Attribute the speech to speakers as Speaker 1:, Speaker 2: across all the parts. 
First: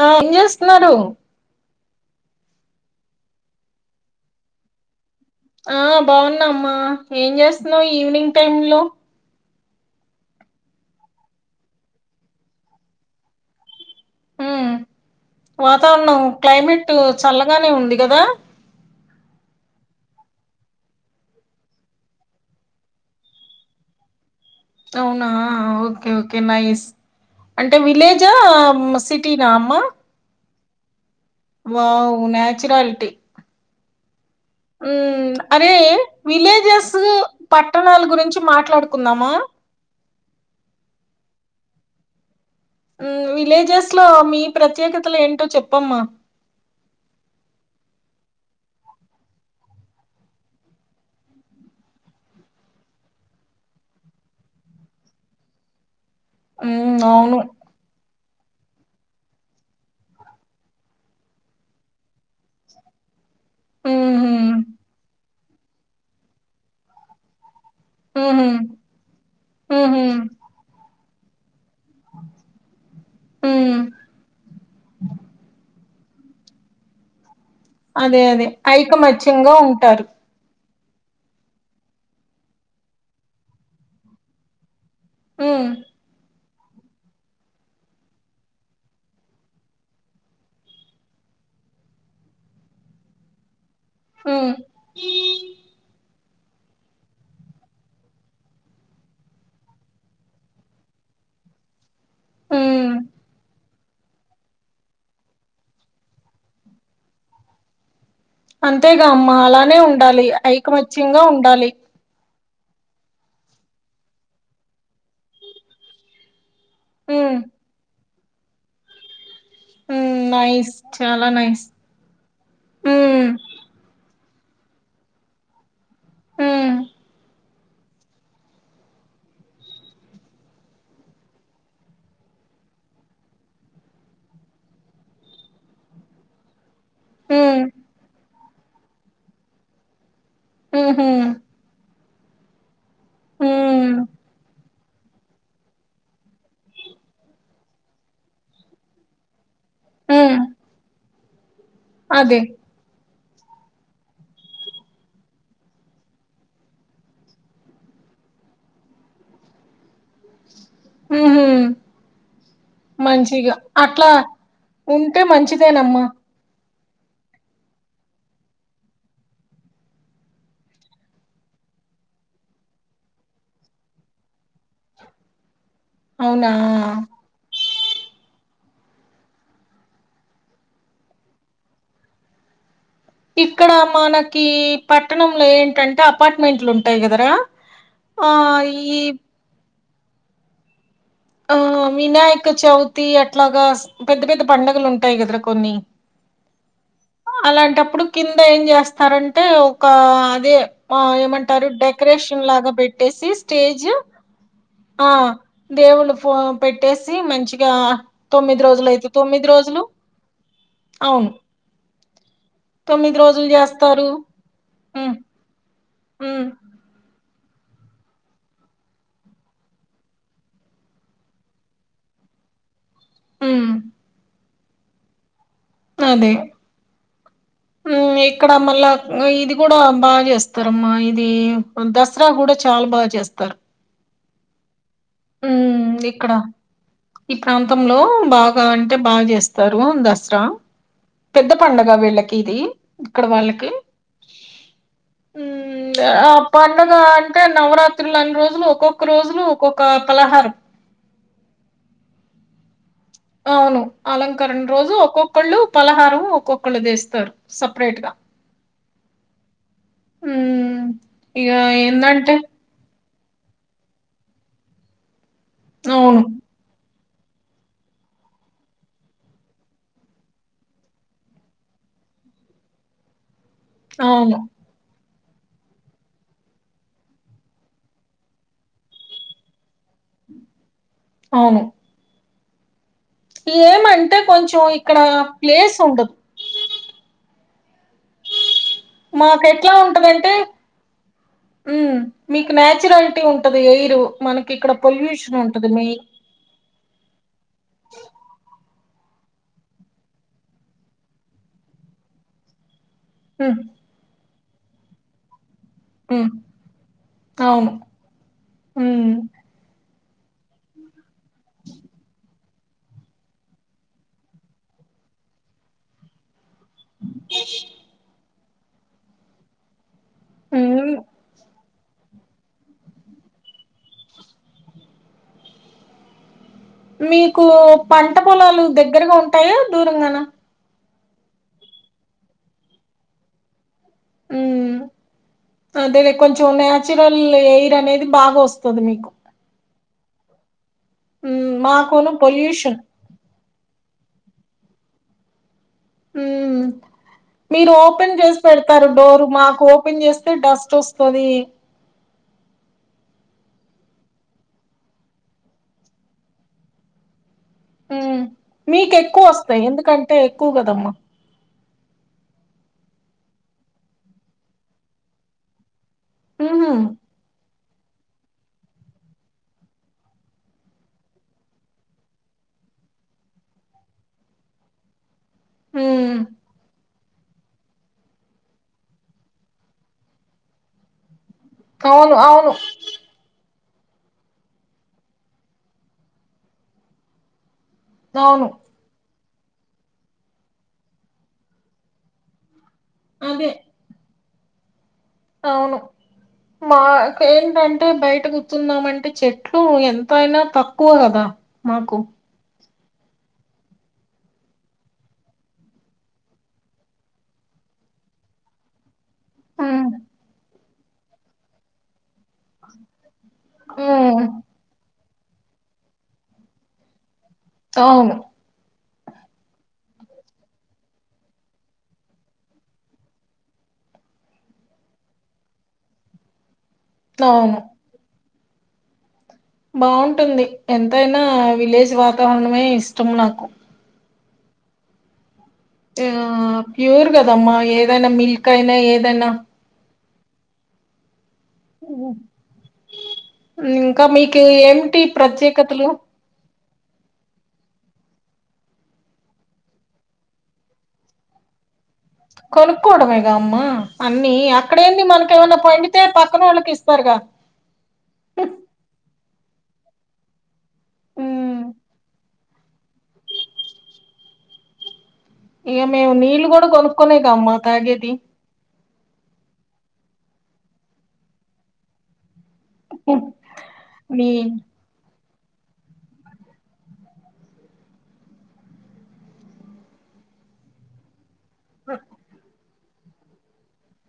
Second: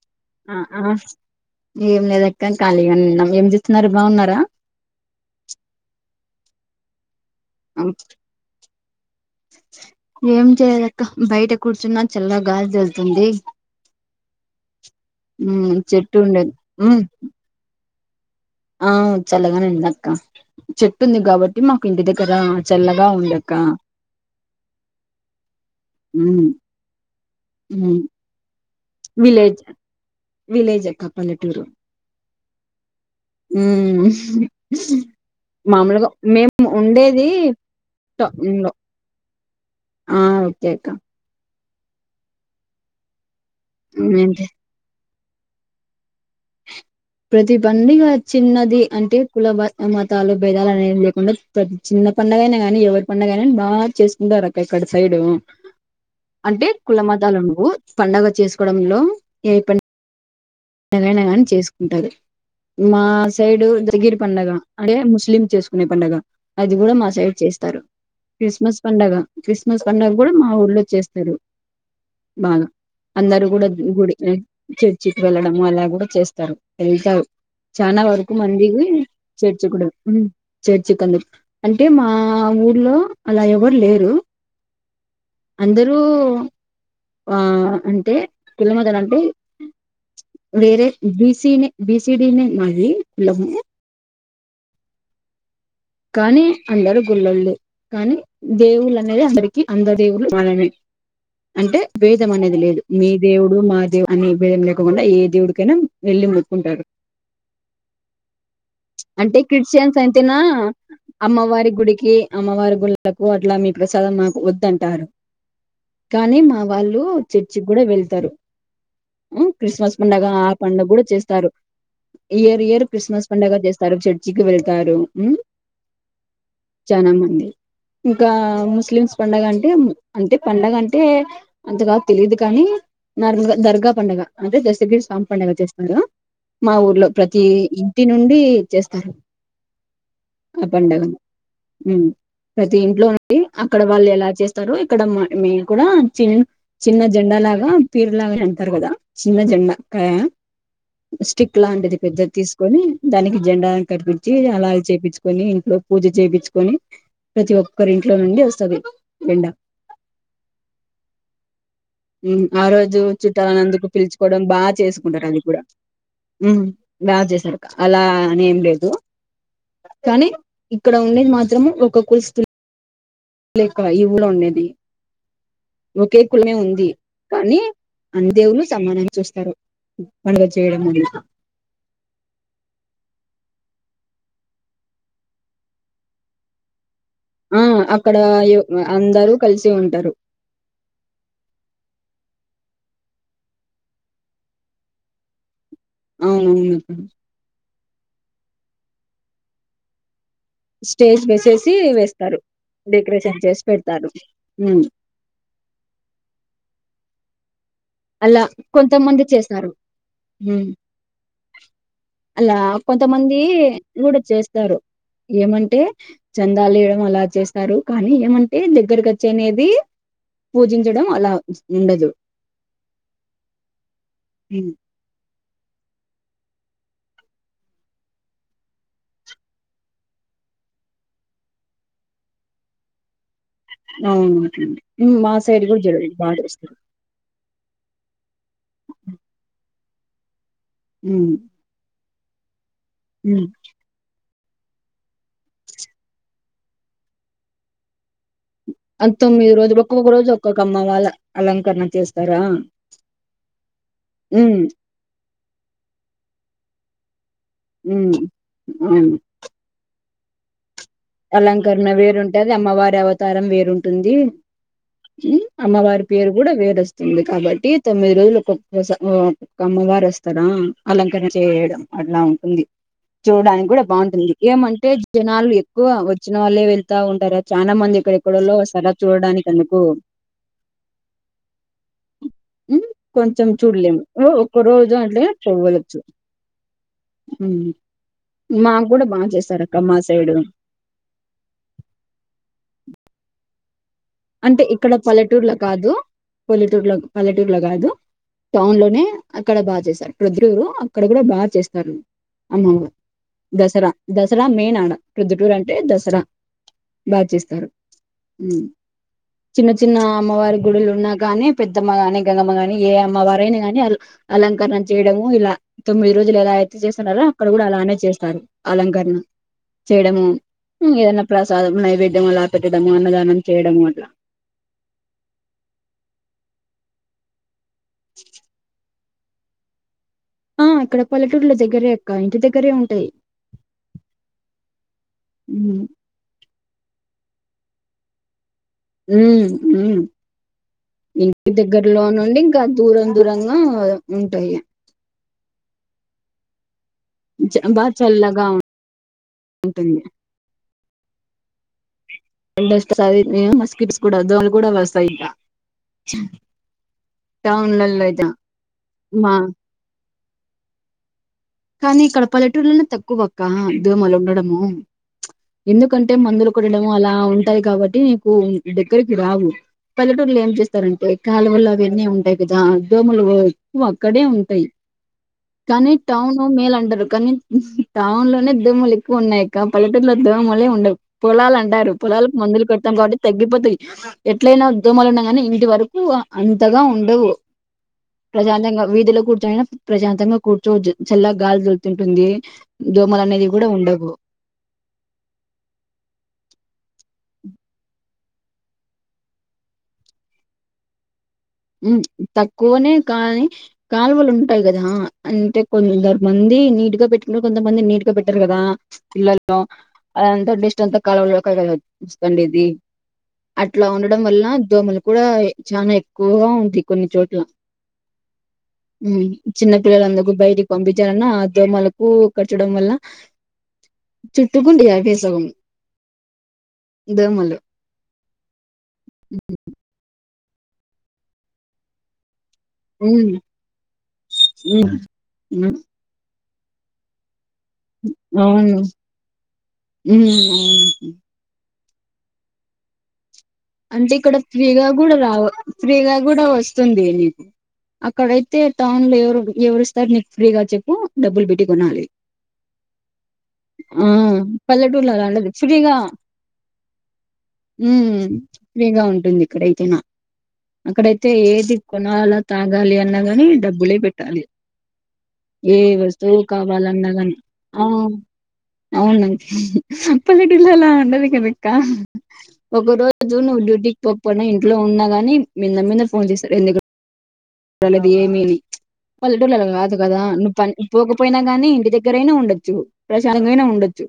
Speaker 1: ఆ ఏం
Speaker 2: ఆ ఆ
Speaker 1: చేస్తున్నారు
Speaker 2: ఏం లేదక్క ఖాళీగానే ఉన్నాం ఏం చేస్తున్నారు బాగున్నారా
Speaker 1: బాగున్నా అమ్మా ఏం చేస్తున్నావు ఈవినింగ్ టైమ్ లో
Speaker 2: ఏం చేయ్లేక బయట కూర్చున్నా, చల్ల గాలి తోల్తుంది.
Speaker 1: హ్మ్
Speaker 2: చెట్టు
Speaker 1: వాతావరణం
Speaker 2: ఉండేది
Speaker 1: క్లైమేట్
Speaker 2: ఉమ్
Speaker 1: చల్లగానే ఉంది. కదా
Speaker 2: ఆ చల్లగానే ఉందక్క చెట్టుంది. కాబట్టి మాకు ఇంటి దగ్గర చల్లగా ఉందక్క.
Speaker 1: అవునా ఓకే ఓకే
Speaker 2: ఉమ్
Speaker 1: నైస్ అంటే
Speaker 2: ఉమ్
Speaker 1: విలేజా సిటీనా అమ్మా
Speaker 2: విలేజేక్క
Speaker 1: వావ్ నాట్ చీరాలిటి
Speaker 2: ఉమ్
Speaker 1: ఉమ్ అరే
Speaker 2: మామూలుగా మేము
Speaker 1: విలేజెస్
Speaker 2: ఉండేది
Speaker 1: పట్టణాలు గురించి
Speaker 2: టౌన్ లో
Speaker 1: మాట్లాడుకుందామా.
Speaker 2: ఆ ఓకే అక్క
Speaker 1: ఉమ్ వి విలేజెస్ లో
Speaker 2: ఉమ్,
Speaker 1: మీ ప్రత్యేకత కతలు ఏంటో చెప్పమ్మా
Speaker 2: ప్రతి పండగ చిన్నది అంటే కుల మతాలు భేదాలు అనేవి లేకుండా ప్రతి చిన్న పండగ అయినా కానీ ఎవరి పండగైన కాని బాగా చేసుకుంటారు. అక్క ఆక్కడ సైడు అంటే
Speaker 1: ఉమ్
Speaker 2: కుల మతాలు
Speaker 1: అవును
Speaker 2: ఉండవు పండగ చేసుకోవడంలో ఏ పని నైనా గాని చేసుకుంటారు. మా సైడ్ దశగిరి
Speaker 1: ఉహు
Speaker 2: పండగ అంటే ముస్లిం చేసుకునే పండుగ అది కూడా మా సైడ్ చేస్ స్తారు
Speaker 1: ఉహు
Speaker 2: క్రిస్మస్ పండుగ క్రిస్మస్
Speaker 1: ఉహు
Speaker 2: పండుగ కూడ మా ఊర్లో చేస్త స్తారు మన అందరు కూడా
Speaker 1: ఉమ్
Speaker 2: గుడికి చేర్చికి అలా కూడ చేస్తారు ఎల్తవ్
Speaker 1: అదే అదే ఐకమత్యంగా ఉంటారు.
Speaker 2: చర్చి ఎందుకు అంటే మా ఊర్లో అలా ఎవరు లేరు.
Speaker 1: ఉమ్
Speaker 2: అందరూ ఆ అంటే పిల్లా మదలు అంటే వేరే బిసి నే బిసీ డి నే మాది కులము
Speaker 1: హు
Speaker 2: కానీ అందరు గుళ్ళల్లో కానీ దేవుళ్ళు అనేది అందరికి అంద దేవుళ్ళు వాననే అంటే భేదం అనేది లేదు.
Speaker 1: ఉమ్
Speaker 2: మీ దేవుడు మా దేవుడు అనే భేదం లేకకుండా ఏ దేవుడికైనా ఏళ్ళి మొక్కుంటారు.
Speaker 1: అంతేగా అమ్మ
Speaker 2: అంటే
Speaker 1: అలానే
Speaker 2: క్రిస్టియన్స్
Speaker 1: ఉండాలి
Speaker 2: అయితేనా
Speaker 1: ఐకమత్య
Speaker 2: అమ్మవారి గుడికి అమ్మవారి గుళ్లకు అట్లా మీ ప్రసాదం మాకు వద్దంటారు కానీ మా వాళ్ళు
Speaker 1: ఉమ్
Speaker 2: చర్చికి కూడా వెళ్ తరు క్రిస్మస్
Speaker 1: ఉమ్
Speaker 2: పడుగ ఆ
Speaker 1: నైస్
Speaker 2: పండుగ కూడా
Speaker 1: చాలా
Speaker 2: చేస్తారు.
Speaker 1: Nice
Speaker 2: year year Christmas
Speaker 1: um
Speaker 2: పండుగ చేస్తారు. చెట్ ర్చికి వెళ్తారు
Speaker 1: ఉమ్
Speaker 2: చనా మంది ఇంకా ముస్లిమ్స్ పండగ అంటే అంటే పండగ అంటే అంతగా తెలియదు కానీ నార్మల్గా దర్గా పండుగ అంటే దశగిరి స్వామి పండుగ చేస్తున్నారు. మా ఊర్లో ప్రతి
Speaker 1: ఉమ్
Speaker 2: ఇంటి నుండి చేస్తారు అ
Speaker 1: ఉహు
Speaker 2: పండగను హ్ దీంట్లో ఉండి అక్కడ
Speaker 1: ఉమ్
Speaker 2: వాళ్ళు ఎలా చేస్తారు ఇక్కడ మేము కూడా చిన్న చిన్న జెండా లాగా పీరు లాగా అంటారు. కదా చిన్న జెండా క
Speaker 1: ఉమ్
Speaker 2: బ స్టిక్ లాంటిది పెద్దది
Speaker 1: అదే
Speaker 2: తీసుకొని దానికి జెండా కట్టిపిచ్చి అలాగ చేపిచుకు కొని ఇంట్లో పూజ చేపిచ్చుకొని ప్రతి ఒక్కరు ఇంట్లో నుండి వస్తది ఎండా
Speaker 1: ఉహు
Speaker 2: మ్మ్ ఆ రోజు
Speaker 1: మంచిగా
Speaker 2: చుట్టాలనందుకు
Speaker 1: అట్లా
Speaker 2: పిలుచుకోవడం బా
Speaker 1: ఉంటే
Speaker 2: చేసుకుంటారు అది కూడా
Speaker 1: మంచిదేనమ్మా
Speaker 2: మ్మ్ బా చేసారు అలా అనేం లేదు కానీ ఇక్కడ ఉండేది మాత్రము ఒక కులుస్తుల్ లేక ఈవుల ఉండేది ఒకే
Speaker 1: అవునా
Speaker 2: కులమే ఉంది కానీ అన్ని దేవులు సమానం చూస్తారు పండగ చేయడం అని
Speaker 1: ఇక్కడ మనకి పట్టణంలో ఏంటంటే అపార్ట్మెంట్లు ఉం
Speaker 2: ఆ అక్కడ
Speaker 1: ఈ
Speaker 2: అందరూ కలిసి ఉంటా టరు
Speaker 1: ఆ వినాయక చవితి అట్లాగా స్ పెద్ద పెద్ద పండగలు ఉంటాయి కదరా కొన్ని
Speaker 2: అవునవును అక
Speaker 1: ఇప్పుడు కింద ఏం చేస్తారంటే ఒకా తే
Speaker 2: స్టేజ్
Speaker 1: ఏమంటారు
Speaker 2: వేసేసి వేస్తారు
Speaker 1: డెకరేషన్ లాగా పెట్టేసి
Speaker 2: డెకరేషన్ చేసి
Speaker 1: స్టేజ్
Speaker 2: పెడతారు
Speaker 1: ఆ దేఊళ్ళ ఫో పెట్టేసి మంచి ఇకా
Speaker 2: అలా
Speaker 1: తొమ్మిది రోజులు అయితే
Speaker 2: కొంతమంది
Speaker 1: తొమ్మిది
Speaker 2: చేస్తారు
Speaker 1: రోజులు అవును
Speaker 2: అలా
Speaker 1: తొమ్మిది
Speaker 2: కొంతమంది
Speaker 1: రోజులు చేస్తారు
Speaker 2: కూడా చేస్తారు
Speaker 1: ఉమ్
Speaker 2: ఏమంటే
Speaker 1: ఉమ్
Speaker 2: చందాలు వేయడం అలా చేస్త స్తారు కానీ ఏమంటే దగ్గరకు వచ్చి అనేది పూజించడం అలా ఉండదు
Speaker 1: మ్మ్
Speaker 2: హ్మ్
Speaker 1: అదే మ్మ్ ఇక్కడ మళ్ళా ఇది కూడా బాగా చేస్తార అమ్మా ఇది దసరా కూడా చాలా బాగా చేస్తారు
Speaker 2: మ్మ్ అట్లనే మ్మ్ మా సైడ్ కూడా
Speaker 1: ఉమ్
Speaker 2: జరుగు బా
Speaker 1: ఇక్కడ
Speaker 2: జేస్తారు
Speaker 1: ఈ ప్రాంతంలో బాగా అంటే బాగా జేస్తారు దసరా
Speaker 2: ఉమ్,
Speaker 1: పెద్ద పండగా వీళ్ళక్ తిధి ఇక్కడ
Speaker 2: ఉమ్.
Speaker 1: వాళ్ళకి మ్మ్ ఆప్ పండుగ అంటే నవరాత్ త్రులు అన్ని రోజులు
Speaker 2: ఆ
Speaker 1: ఒక్కొక్క రోజులు
Speaker 2: తొమ్మిది
Speaker 1: ఒక్కొక్క
Speaker 2: రోజు
Speaker 1: పలహారం
Speaker 2: ఒక్కొక్క అమ్మ వాళ్ళ అలంకరణ చేస్తారా
Speaker 1: అవును
Speaker 2: ఉమ్,
Speaker 1: అలంకరణ రోజు ఒక్కొక్కోళ్ళు పలహారం ఒక్కొక్క క్కలు తెస్తారు సపరేట్గా
Speaker 2: మ్మ్
Speaker 1: హ్మ్
Speaker 2: అలంకరణ వేరుంటాది అమ్మవారు అవత్ తరం వేరుంటుంది హ్మ్ అమ్మవారి
Speaker 1: అవును
Speaker 2: పేరు కూడా వేర్ వస్త్ దికాబట్టి తొమ్మిది రోజులు ఒక్కొక్కస ఒకో అమ్మవారు వస్తారా అలంకరణ చేయడం అట్లా ఉంటుంది చూడడానికి కూడా బాగుంటుంది
Speaker 1: అవును
Speaker 2: ఏమంటే జనాలు గో వచ్చిన వాళ్ళే వెళ్తా ఉంటారా, చాలా మంది ఇక్కడెక్కడోళ వస్తారా, చూడడానికి అందుకు
Speaker 1: అవును
Speaker 2: ఉమ్ కొంచెం చూడలేము
Speaker 1: ఏమంటే
Speaker 2: ఓ ఒక్క
Speaker 1: కొంచెం
Speaker 2: రోజు
Speaker 1: ఇక్కడ
Speaker 2: అంటే
Speaker 1: ప్లేస్
Speaker 2: పోవ్వలచ్చు.
Speaker 1: ఉండదు
Speaker 2: ఉ మాకు కూడా బాగా చేసారు అక్క మా సైడు
Speaker 1: ఉ మీకు నాచురాలిటీ ఉంటది ఎయిరు మనకి
Speaker 2: అంటే ఇక్కడ
Speaker 1: పొల్యూషన్
Speaker 2: పల్లెటూర్ల
Speaker 1: ఉంటది మీ
Speaker 2: కాదు పల్లెటూర్ల పల్లెటూర్ల కాదు టౌన్ లో అక్కడ బాగా చేస్తారు పుదు్రూరు అక్కడ కూడా బాగా చేస్తారు అమ్మవారు
Speaker 1: ఉమ్
Speaker 2: దసరా దస మెయిన్ ఆడ ప్రొద్దుటూరండి అంటే దసరా
Speaker 1: ఉమ్
Speaker 2: బాగ చేస్తారు
Speaker 1: హమ్
Speaker 2: చిన్న చిన్న అమ్మవారి గుడులు ఉన్నా గానీ పెద్దమ్మగాని గంగమ్మ ని ఏ అమ్మ వారైనా కాని అలంకరణ చేయడము ఇలా తొమ్మిది రోజులు లేద చేస్తున్నారా అక్కడ కూడా అలానే చేస్తారు అలంకరణ చేయడము
Speaker 1: ఉమ్
Speaker 2: ఏదనా ప్లా నైవేద్యం అలా పెట్టడము అన్నదానం చేయడము ప్లా
Speaker 1: మీకు పంట పొలాలు ది దగ్గరగా ఉంటాయా దూరంగానా
Speaker 2: అక్కడ పల్లటూరుల దగ్గరే అక్క ఇంటి దగ్గరే ఉంటాయి
Speaker 1: హమ్
Speaker 2: ఉమ్,
Speaker 1: అదే కొంచెం న్యాచురల్ ఈ అనేది బాగా వస్తు మరి మీకు
Speaker 2: మ్మ ఇంటి
Speaker 1: ఉమ్
Speaker 2: దగ్గరలో
Speaker 1: మాకును
Speaker 2: నుండి ఇంకా
Speaker 1: పొల్యూషన్
Speaker 2: దూరం దూరం ఆ ఉంటాయి
Speaker 1: హమ్
Speaker 2: చ-
Speaker 1: మీరు
Speaker 2: బాగా
Speaker 1: ఓపెన్ చేసి
Speaker 2: చల్లగా
Speaker 1: పెడతారు డోర్ మాకు
Speaker 2: ఉంటుంది
Speaker 1: ఓపెన్ చేస్తే డస్ట్ వస్తు సోది
Speaker 2: ఎం చేస్తావ్ సర్గ వాడుకుంది కూడా వస్తాయి ఇంకా టౌన్లలో
Speaker 1: హమ్
Speaker 2: అయితే
Speaker 1: మీకు ఎక్కువ
Speaker 2: మా
Speaker 1: వస్తాయి ఎందుకంటే అంటే ఎక్కువ కదమ్మా
Speaker 2: కానీ ఇక్కడ పల్లెటూర్లోనే తక్కువక్క దోమలు ఉండడము ఎందుకంటే మందులు
Speaker 1: ఉహు
Speaker 2: కొటటము అలా ఉంటాయి కాబట్టి మీకు దగ్గరకి రావు, పల్లెటూర్లలో ఏం చేస్తారంటే కాలువల్ల అవన్నీ ఉంటాయి కదా దోమలు ఎక్కువ అక్కడే ఉంటాయి. కన్
Speaker 1: ఉమ్
Speaker 2: టౌను మేలంటరు కానీ టౌన్ లోనే దోమలు ఎక్కువున్నాయక్క పల్లటూర్లలో దోమలే ఉండవు. పొలాలంటారు
Speaker 1: అవును
Speaker 2: పొలాలుకు
Speaker 1: అవును
Speaker 2: మందులు కొడతాం కాబట్టి తగ్గిపోతాయి ఎట్లయినా దోమలు ఉండ కాని ఇంటి వరకు అంతగా ఉండవు
Speaker 1: అవును
Speaker 2: ప్రశాంతంగా వీధులో కూ నా ప్రశాంతంగా కూర్చోవచ్చు చల్ల గాలి దొలుతుంటుంది దోమలు అనేది
Speaker 1: అదే
Speaker 2: కూడా ఉండవు
Speaker 1: అవును, మాకు ఏంటంటే బయట కూర్చుందాం అంటే చెట్లు ఎంతయినా తక్కువ కదా మాకు
Speaker 2: మ్ తక్ నే కానీ కాలువలు ఉంటాయి కదా, అంటే కొందరమంది నీట్ గా పెట్టుకుంటారు, కొంతమంది నీట్ గా పెట్టారు కదా పిల్లల్లో
Speaker 1: ఉమ్
Speaker 2: అదిఅంత ది జంత [unintelligible] [unintelligible] వస్తుండేది అట్ల ఉండడం
Speaker 1: ఉమ్,
Speaker 2: వల్ల దోమల్ కూడా చానా ఎక్ [unintelligible] గ ఉంది కొన్ని చోట్ల
Speaker 1: అవును
Speaker 2: హమ్ చిన్న పిల్లలందకు బయటికి పంపించాలన్న దోమలకు కర్చడం వల్ల చుట్టుకుంటే అవే సగం దోమలు
Speaker 1: అవును బాగుంటుంది ఎంతయినా విలేజ్ వాతావరణం వే ఇష్టం నాకు
Speaker 2: ఉ
Speaker 1: ఆ ప్యూర్ కదమ్మా ఏదైనా మిల్క్ అయినా ఏదైనా
Speaker 2: ఊ అవును
Speaker 1: ఓ
Speaker 2: అంటే ఇక్కడ ఫ్రీగా కూడా రావ
Speaker 1: ప్రత్యేకతలు
Speaker 2: ఫ్రీగా కూడా వస్తుంది. నీది అక్కడైతే టౌన్ లో ఎవరు ఎవరు ఇస్తారు నీకు ఫ్రీగా చెప్పు డబ్బులు పెట్టి కొనాలి.
Speaker 1: కొనుక్కోవడమే గ అమ్మా
Speaker 2: ఆ
Speaker 1: అన్నీ అక్కడే ఏంది
Speaker 2: పల్లెటూర్లో అలా ఉండదు
Speaker 1: మనకేమన్నా
Speaker 2: ఫ్రీగా
Speaker 1: పండితే పక్కన వాళ్ళకి ఇస్తారుగా
Speaker 2: గా ఉంటుంది ఇక్కడైతేనా అక్కడైతే
Speaker 1: ఉమ్
Speaker 2: ఏది కొనాలా తాగాలి అన్నాగాని డబ్బులే పెట్టాలి. ఏ
Speaker 1: ఇక మేము
Speaker 2: వస్తువు
Speaker 1: నీళ్లు కూడా కొనుక్క్కకునే గా అమ్మ తాగేది
Speaker 2: అవును పల్లెటూర్లో అలా ఉండది కదా అక్క ఒక రో రోజు నువ్వు డ్యూటీకి
Speaker 1: నీ
Speaker 2: పోకపోయినా ఇంట్లో ఉన్నా గాని మీ నమ్మిన ఫోన్ చేస్తారు ఎందుకులేదు ఏమిని పల్లెటూర్లో అలా కాదు కదా నువ్వు ప పోయినా గాని ఇంటి దగ్గరైనా ఉండొచ్చు. ప్రశాంతంగా నైనా ఉండొచ్చు.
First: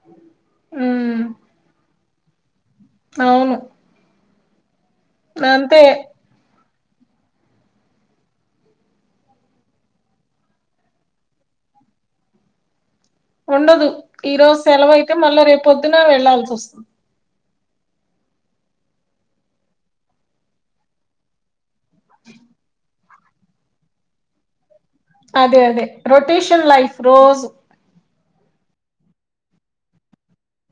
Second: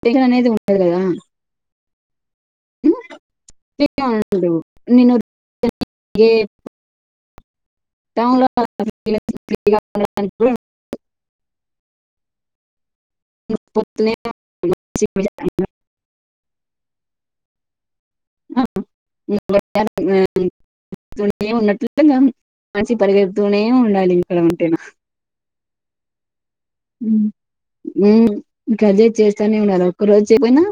Speaker 2: ప్రేజర్ అనేది ఉండదు కదా
Speaker 1: ఉమ్ అవును
Speaker 2: పిల్లలు
Speaker 1: అంతే
Speaker 2: ఏ [unintelligible]
Speaker 1: ఉండదు ఈ రోజు సెలవు అయితే మళ్ళా రేపుద్దున వెళ్ళల్సి వస్తుంది.
Speaker 2: [unintelligible] ఉన్నట్లు [unintelligible] పరిగెడుతూనే ఉండాలి ఇక్కడ ఉంటేనా
Speaker 1: అదే అదే రొటేష లైఫ్ రోజు
Speaker 2: ఊ ఇంక అదే చేస్తానే ఉండాలి ఒక్క రోజు చేయపోయినా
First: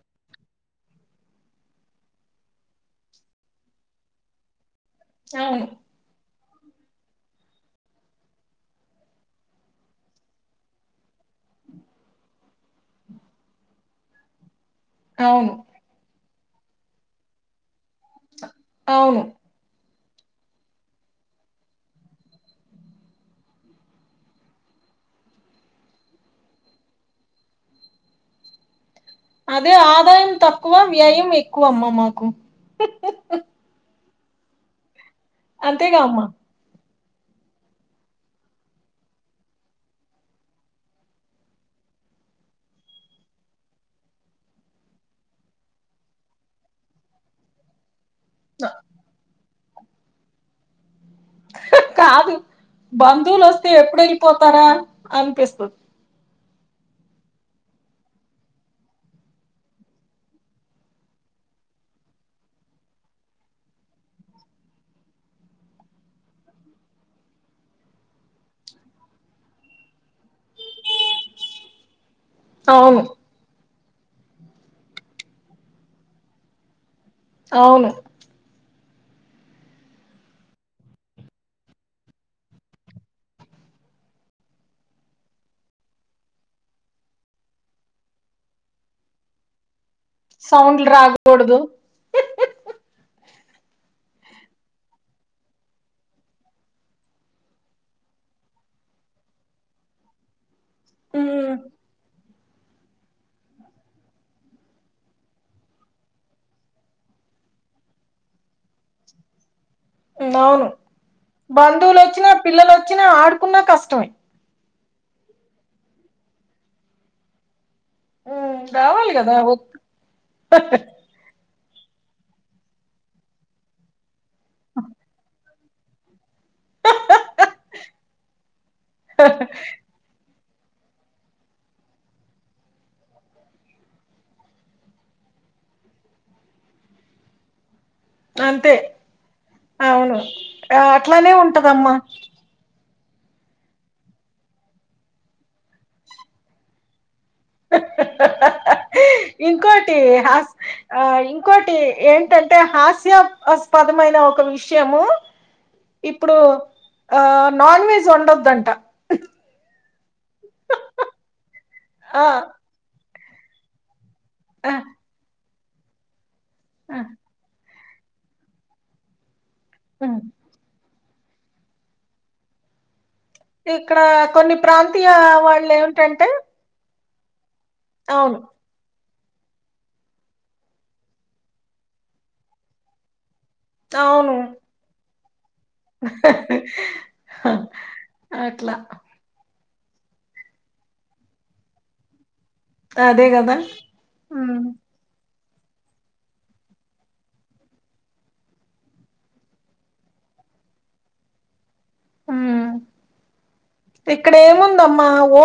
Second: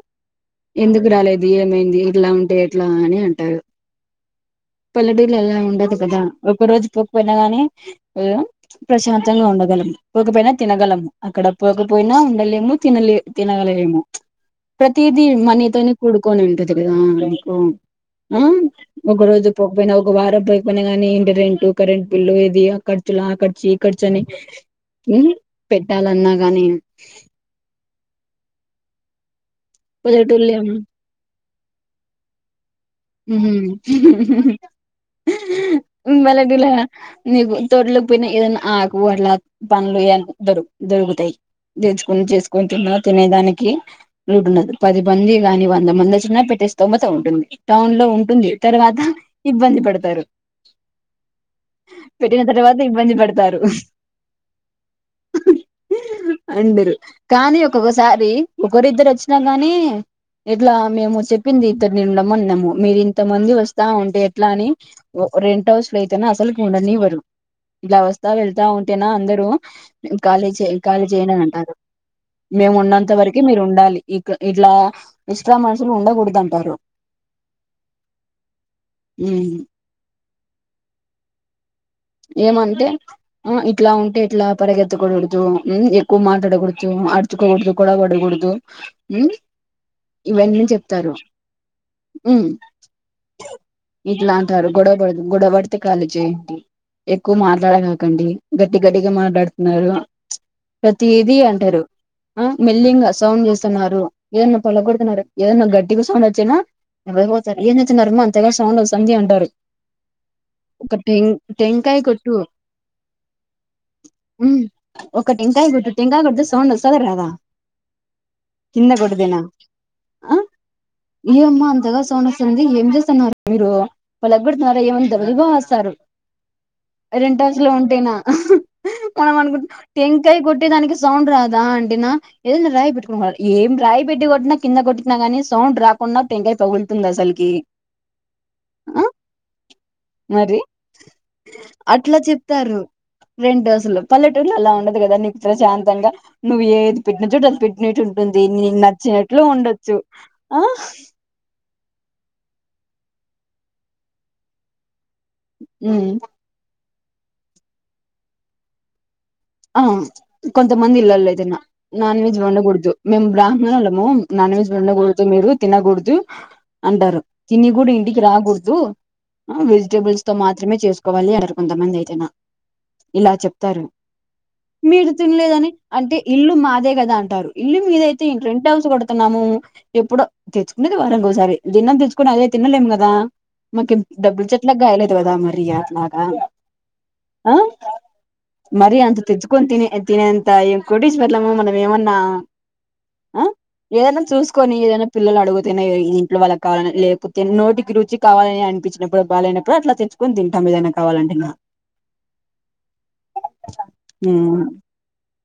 Speaker 2: ఎందుకు రాలేదు ఏమైంది ఇట్లా ఉంటే ఎట్లా అని అంటారు. పల్లెటూరులో ఆలా
Speaker 1: అవును
Speaker 2: ఉండదు కదా ఒక రోజు పోకపోయినా గానీ ప్రశాంతంగా ఉండగలము పోకపోయినా తినగలము అక్కడ పోకపోయినా ఉండలేము తినలే తినగలలేము ప్రతిదీ
Speaker 1: అవును
Speaker 2: మనీతోనే కూడు కొన ఉంటది కదా లైఫు ఆ ఒక
Speaker 1: అవును
Speaker 2: రోజు పోకపోయిన ఒక వారద్ ఐపోయిన గాని ఇంటి రెంటు కరెంట్ బిల్లు ఇది ఆ ఖర్చులు ఆ ఖర్చ ఈ ఖర్చ అని హ్మ్ పెట్టాలన్నాగానీ
Speaker 1: అదే ఆదాయం తక్కువ వ్యయం ఎ క్కువ అమ్మ మాకు
Speaker 2: ఉహుం హు హు హు
Speaker 1: అంతే గ అమ్మా
Speaker 2: నీకు తోటలకి పోయినా ఏదైనా ఆకు అట్ల పనులు ఏన్నా దొరు దొరుకుతాయి తెచ్చుకుని చేసుకొని తిన్నా తినేదానికి ఉంటుంది పది మంది గాని వంద మంది వచ్చినా పెట్టే స్థోమత ఉంటుంది టౌన్ లో ఉ టుంది తర్వాత ఇబ్బంది పడతారు
Speaker 1: హు కాదు
Speaker 2: పెట్టిన తర్వాత ఇబ్బంది
Speaker 1: బంధువులు
Speaker 2: పడతారు
Speaker 1: వస్తే ఎప్పుడు వెళ్ళిపోతారా అనిపిస్తుంది
Speaker 2: అండూరు కానీ ఒక్కొక్కసారి ఒకరిద్దరు వచ్చినా కానీ ఇట్లా మేము చెప్పింది ఇద్దరినీ ఉండమన్నం మీరింతమంది వస్తా ఉంటే ఎట్లా అని వో రెంట్ హౌస్ లో అయితేనా అసలుకి ఉండనివ్వరు ఇలా వస్తా వెళ్తా ఉంటేనా అందరు ఖాళీ చేయి ఖాళీ చేయండి అని అంటారు మేము
Speaker 1: అవును
Speaker 2: ఉన్నంత వరకు మీరు ఉండాలి ఇక్క ఇట్లా ఎక్స్ట్రా మనుషులు ఉండకూడదు అంటారు
Speaker 1: అవును
Speaker 2: ఉమ్ ఏమంటే ఆ ఇట్లా ఉంటే ఇట్లా పరిగెత్తకూడదు ఉమ్ ఎక్కువ మాట్లాడకూడదు అర్చుకోకూడదు గొడవ పడకూడదు ఉమ్ ఇవన్నీ
Speaker 1: సౌండ్లు
Speaker 2: చెప్తారు
Speaker 1: రాకూడదు
Speaker 2: ఉమ్ ఇట్లా అంటారు గొడవడ గొడవడితే కాళీ చెయ్యండి ఎక్కువ మాట్లాడ కాకండి గట్టి గట్టిగా మాట్లాడుతున్నారు ప్రతీది
Speaker 1: ఉమ్
Speaker 2: అంటారు ఆ మిల్లింగా సౌండ్ చేస్తున్నారు ఏదన్నా పొలగ కొడుతున్నారు ఏదన్నా గట్టిగా సౌండ్ వచ్చినావ్వపోతారు ఏచ్చన్నారుారమో అంతగా సౌండ్ వస్తుంది అంటారు
Speaker 1: అవును
Speaker 2: ఒక టెంగ్
Speaker 1: బంధువులు వచ్చినా పిల్లలు వచ్చినా ఆడుకున్నా కష్టమే
Speaker 2: ఉమ్ ఒక టెంకాయ కొట్టు టెంకాయ కొడితే సౌండ్ వస్తదా రాదా కింద
Speaker 1: రావాలి కదా
Speaker 2: కొడదేనా ఆ ఏయమ్మా అంతగా సౌండ్ వస్తుంది, ఏం చేస్తున్నారు మీరు పల పెడుతున్నారు ఏమంది దబ్బలు బాగా వస్తారు రెంటస్లు ఉంటేనా మనం అనుకుంట టెంకాయ కొట్ కొట్టే దానికి సౌండ్ రాదా అంటినా, ఏదైనా రాయి పెట్టు ఏం రాయి పెట్టి కొట్టినా కింద కొట్టినా గానీ సౌండ్ రాకుండా టంకాయి పగులుతుందా అసలకి
Speaker 1: అంతే అవును
Speaker 2: మరి
Speaker 1: ఆ అట్లానే ఉంటదమ్మా
Speaker 2: అట్లా చెప్తారు రెండు రోజులు పల్లెటూర్లో అలా ఉండదు కదా నీవు ప్రశాంతంగా నువ్వు ఏ పెట్టిన చోట అది పెట్టినట్టు ఉంటుంది నను నచ్చినట్లు
Speaker 1: ఇంకోటి
Speaker 2: ఉండొచ్చు
Speaker 1: హాస్
Speaker 2: ఆ
Speaker 1: ఇంకోటి ఏంటంటే హాస్యాస్పదమైన ఒక విషయము
Speaker 2: ఉమ్
Speaker 1: ఇప్పుడు ఆ నాన్ వెజ్ ఒండొద్ అంట
Speaker 2: అ కొంత మంది ఇళ్లలో ఏదైనా నాన్
Speaker 1: ఆ
Speaker 2: వెజ్ వండకుడదు మేమ్ బ్రాహ్నోళ్ళము నాన్వేజ్
Speaker 1: ఆ,
Speaker 2: వండకూడదు మీరు తిన గుడుజు
Speaker 1: ఆ,
Speaker 2: అంటారు తిని గుడ్ ఇంటికి రాకూడ్దు ఆ వెజిటబుల్స్ తో మాత్రమే చేస్ [unintelligible] కొంతమంది అయితేనా ఇలా చెప్తారు
Speaker 1: ఇక్కడ కొన్ని ప్రాంతీయ
Speaker 2: మీరు తినలేదని
Speaker 1: వాళ్ళు ఏమిటంటే
Speaker 2: అంటారు ఇల్లు మీదైతే
Speaker 1: అవును
Speaker 2: ఏంటి రెంట్ హౌస్ [unintelligible] తిన్నాము ఎప్పుడో తెచ్చుక్నేది వారనికోసారి దీన్నం తెచ్చుకుని అదే తినలేము కదా. మాకేం
Speaker 1: అవును
Speaker 2: డబ్బుల్ చెట్లక్ గాయలేద్ సరే గానీ మర్యాద్లాగ ఆ
Speaker 1: అట్లా
Speaker 2: మరి అందులో ఎత్కొని తీనే [unintelligible] తినే అంత ఏం కోటీశ్వర్లమ మనం ఏవన్నా
Speaker 1: అదే
Speaker 2: ఆ
Speaker 1: కదా
Speaker 2: ఏదనా
Speaker 1: ఉమ్
Speaker 2: చూసుకొని ఏదైనా పిల్లలు అడుగుతూనే గదా ఇంట్లో వాళ్ళకి కావాలని లేకపోతే, నోటికి రుచి కావాలని అనిపించినప్పుడు బాలేనప్పుడు, అట్లా తెంచుకొని తింటాం ఏదైనా కావాలంటే నా
Speaker 1: ఉమ్ ఇక్కడ
Speaker 2: ఉమ్
Speaker 1: ఏముందమ్మా ఓ